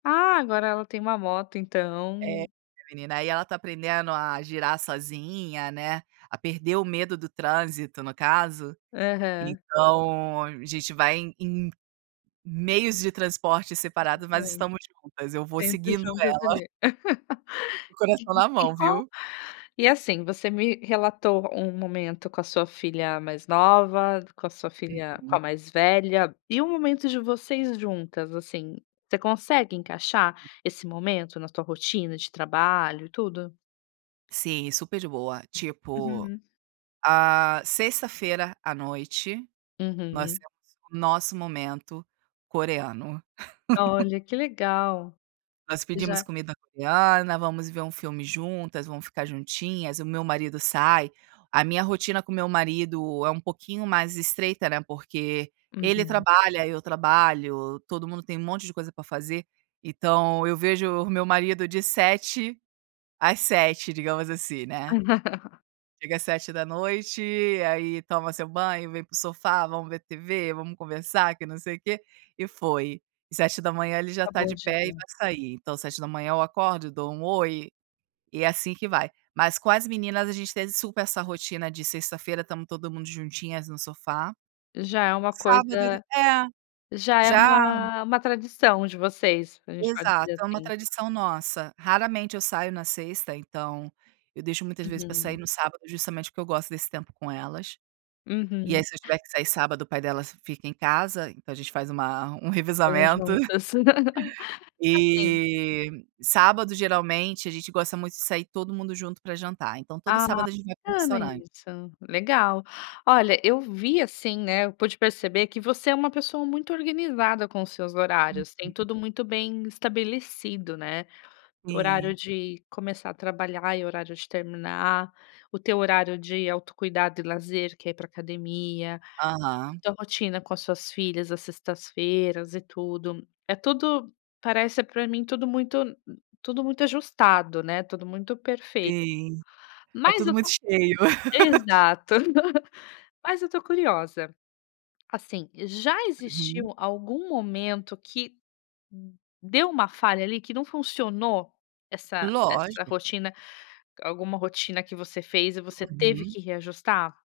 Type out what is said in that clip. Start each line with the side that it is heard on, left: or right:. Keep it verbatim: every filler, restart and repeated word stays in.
left: Ah, agora ela tem uma moto,
right: É,
left: então.
right: menina, aí ela está aprendendo a girar sozinha, né, a perder o medo do trânsito, no caso.
left: Aham.
right: Então a gente vai em em meios de transporte separado mas
left: Gigante.
right: estamos juntas, eu vou
left: Sempre
right: seguindo
left: juntas
right: ela.
left: ali.
right: Com o coração
left: E
right: na
left: e
right: mão,
left: qual
right: viu?
left: e assim, você me relatou um momento com a sua filha mais nova, com a sua filha com
right: Uhum.
left: a mais velha, e o momento de vocês juntas, assim, você consegue encaixar esse momento na tua rotina de trabalho, e tudo?
right: Sim, super de boa, tipo,
left: Uhum.
right: ah, sexta-feira à noite, nós
left: Uhum.
right: temos o nosso momento coreano.
left: Olha, que legal.
right: Nós
left: E
right: pedimos
left: já
right: comida coreana, vamos ver um filme juntas, vamos ficar juntinhas, o meu marido sai, a minha rotina com o meu marido é um pouquinho mais estreita, né, porque ele
left: Uhum.
right: trabalha, eu trabalho, todo mundo tem um monte de coisa para fazer. Então eu vejo o meu marido de sete às sete, digamos assim, né. Chega às sete da noite, aí toma seu banho, vem para o sofá, vamos ver TV, vamos conversar, que não sei o quê, e foi. sete da manhã ele já está
left: Acabou o
right: de pé e
left: dia.
right: vai sair, então sete da manhã eu acordo e dou um oi, e é assim que vai. Mas com as meninas a gente teve super essa rotina de sexta-feira estamos todo mundo juntinhas no sofá.
left: Já é uma
right: Sábado e do
left: coisa
right: É,
left: já é
right: já.
left: uma uma tradição de vocês, a gente pode
right: Exato,
left: dizer
right: é uma
left: assim.
right: tradição nossa. Raramente eu saio na sexta, então, eu deixo muitas vezes para sair
left: Uhum.
right: no sábado justamente porque eu gosto desse tempo com elas. E
left: Uhum.
right: aí se eu tiver que sair sábado o pai delas fica em casa, então a gente faz uma um
left: Morar
right: revezamento.
left: juntas. Assim
right: E, sábado geralmente a gente gosta muito de sair todo mundo junto para jantar. Então todo
left: Ah,
right: sábado a gente vai para um
left: bacana
right: restaurante.
left: isso, legal. Olha, eu vi assim, né, eu pude perceber que você é uma pessoa muito organizada com os seus horários,
right: Uhum.
left: tem tudo muito bem estabelecido, né. Horário
right: Sim.
left: de começar a trabalhar e horário de terminar, o teu horário de autocuidado e lazer que é ir para academia, e
right: Aham.
left: tua rotina com as suas filhas às sextas-feiras e tudo, é tudo, parece para mim tudo muito tudo muito ajustado, né, tudo muito perfeito.
right: Sim. É
left: Mas
right: tudo
left: eu
right: muito
left: to
right: cheio.
left: exato. Mas eu estou curiosa. Assim, já
right: Uhum.
left: existiu algum momento que, hum, deu uma falha ali que não funcionou essa essa
right: Lógico.
left: rotina alguma rotina que você fez e você teve
right: Uhum.
left: que reajustar?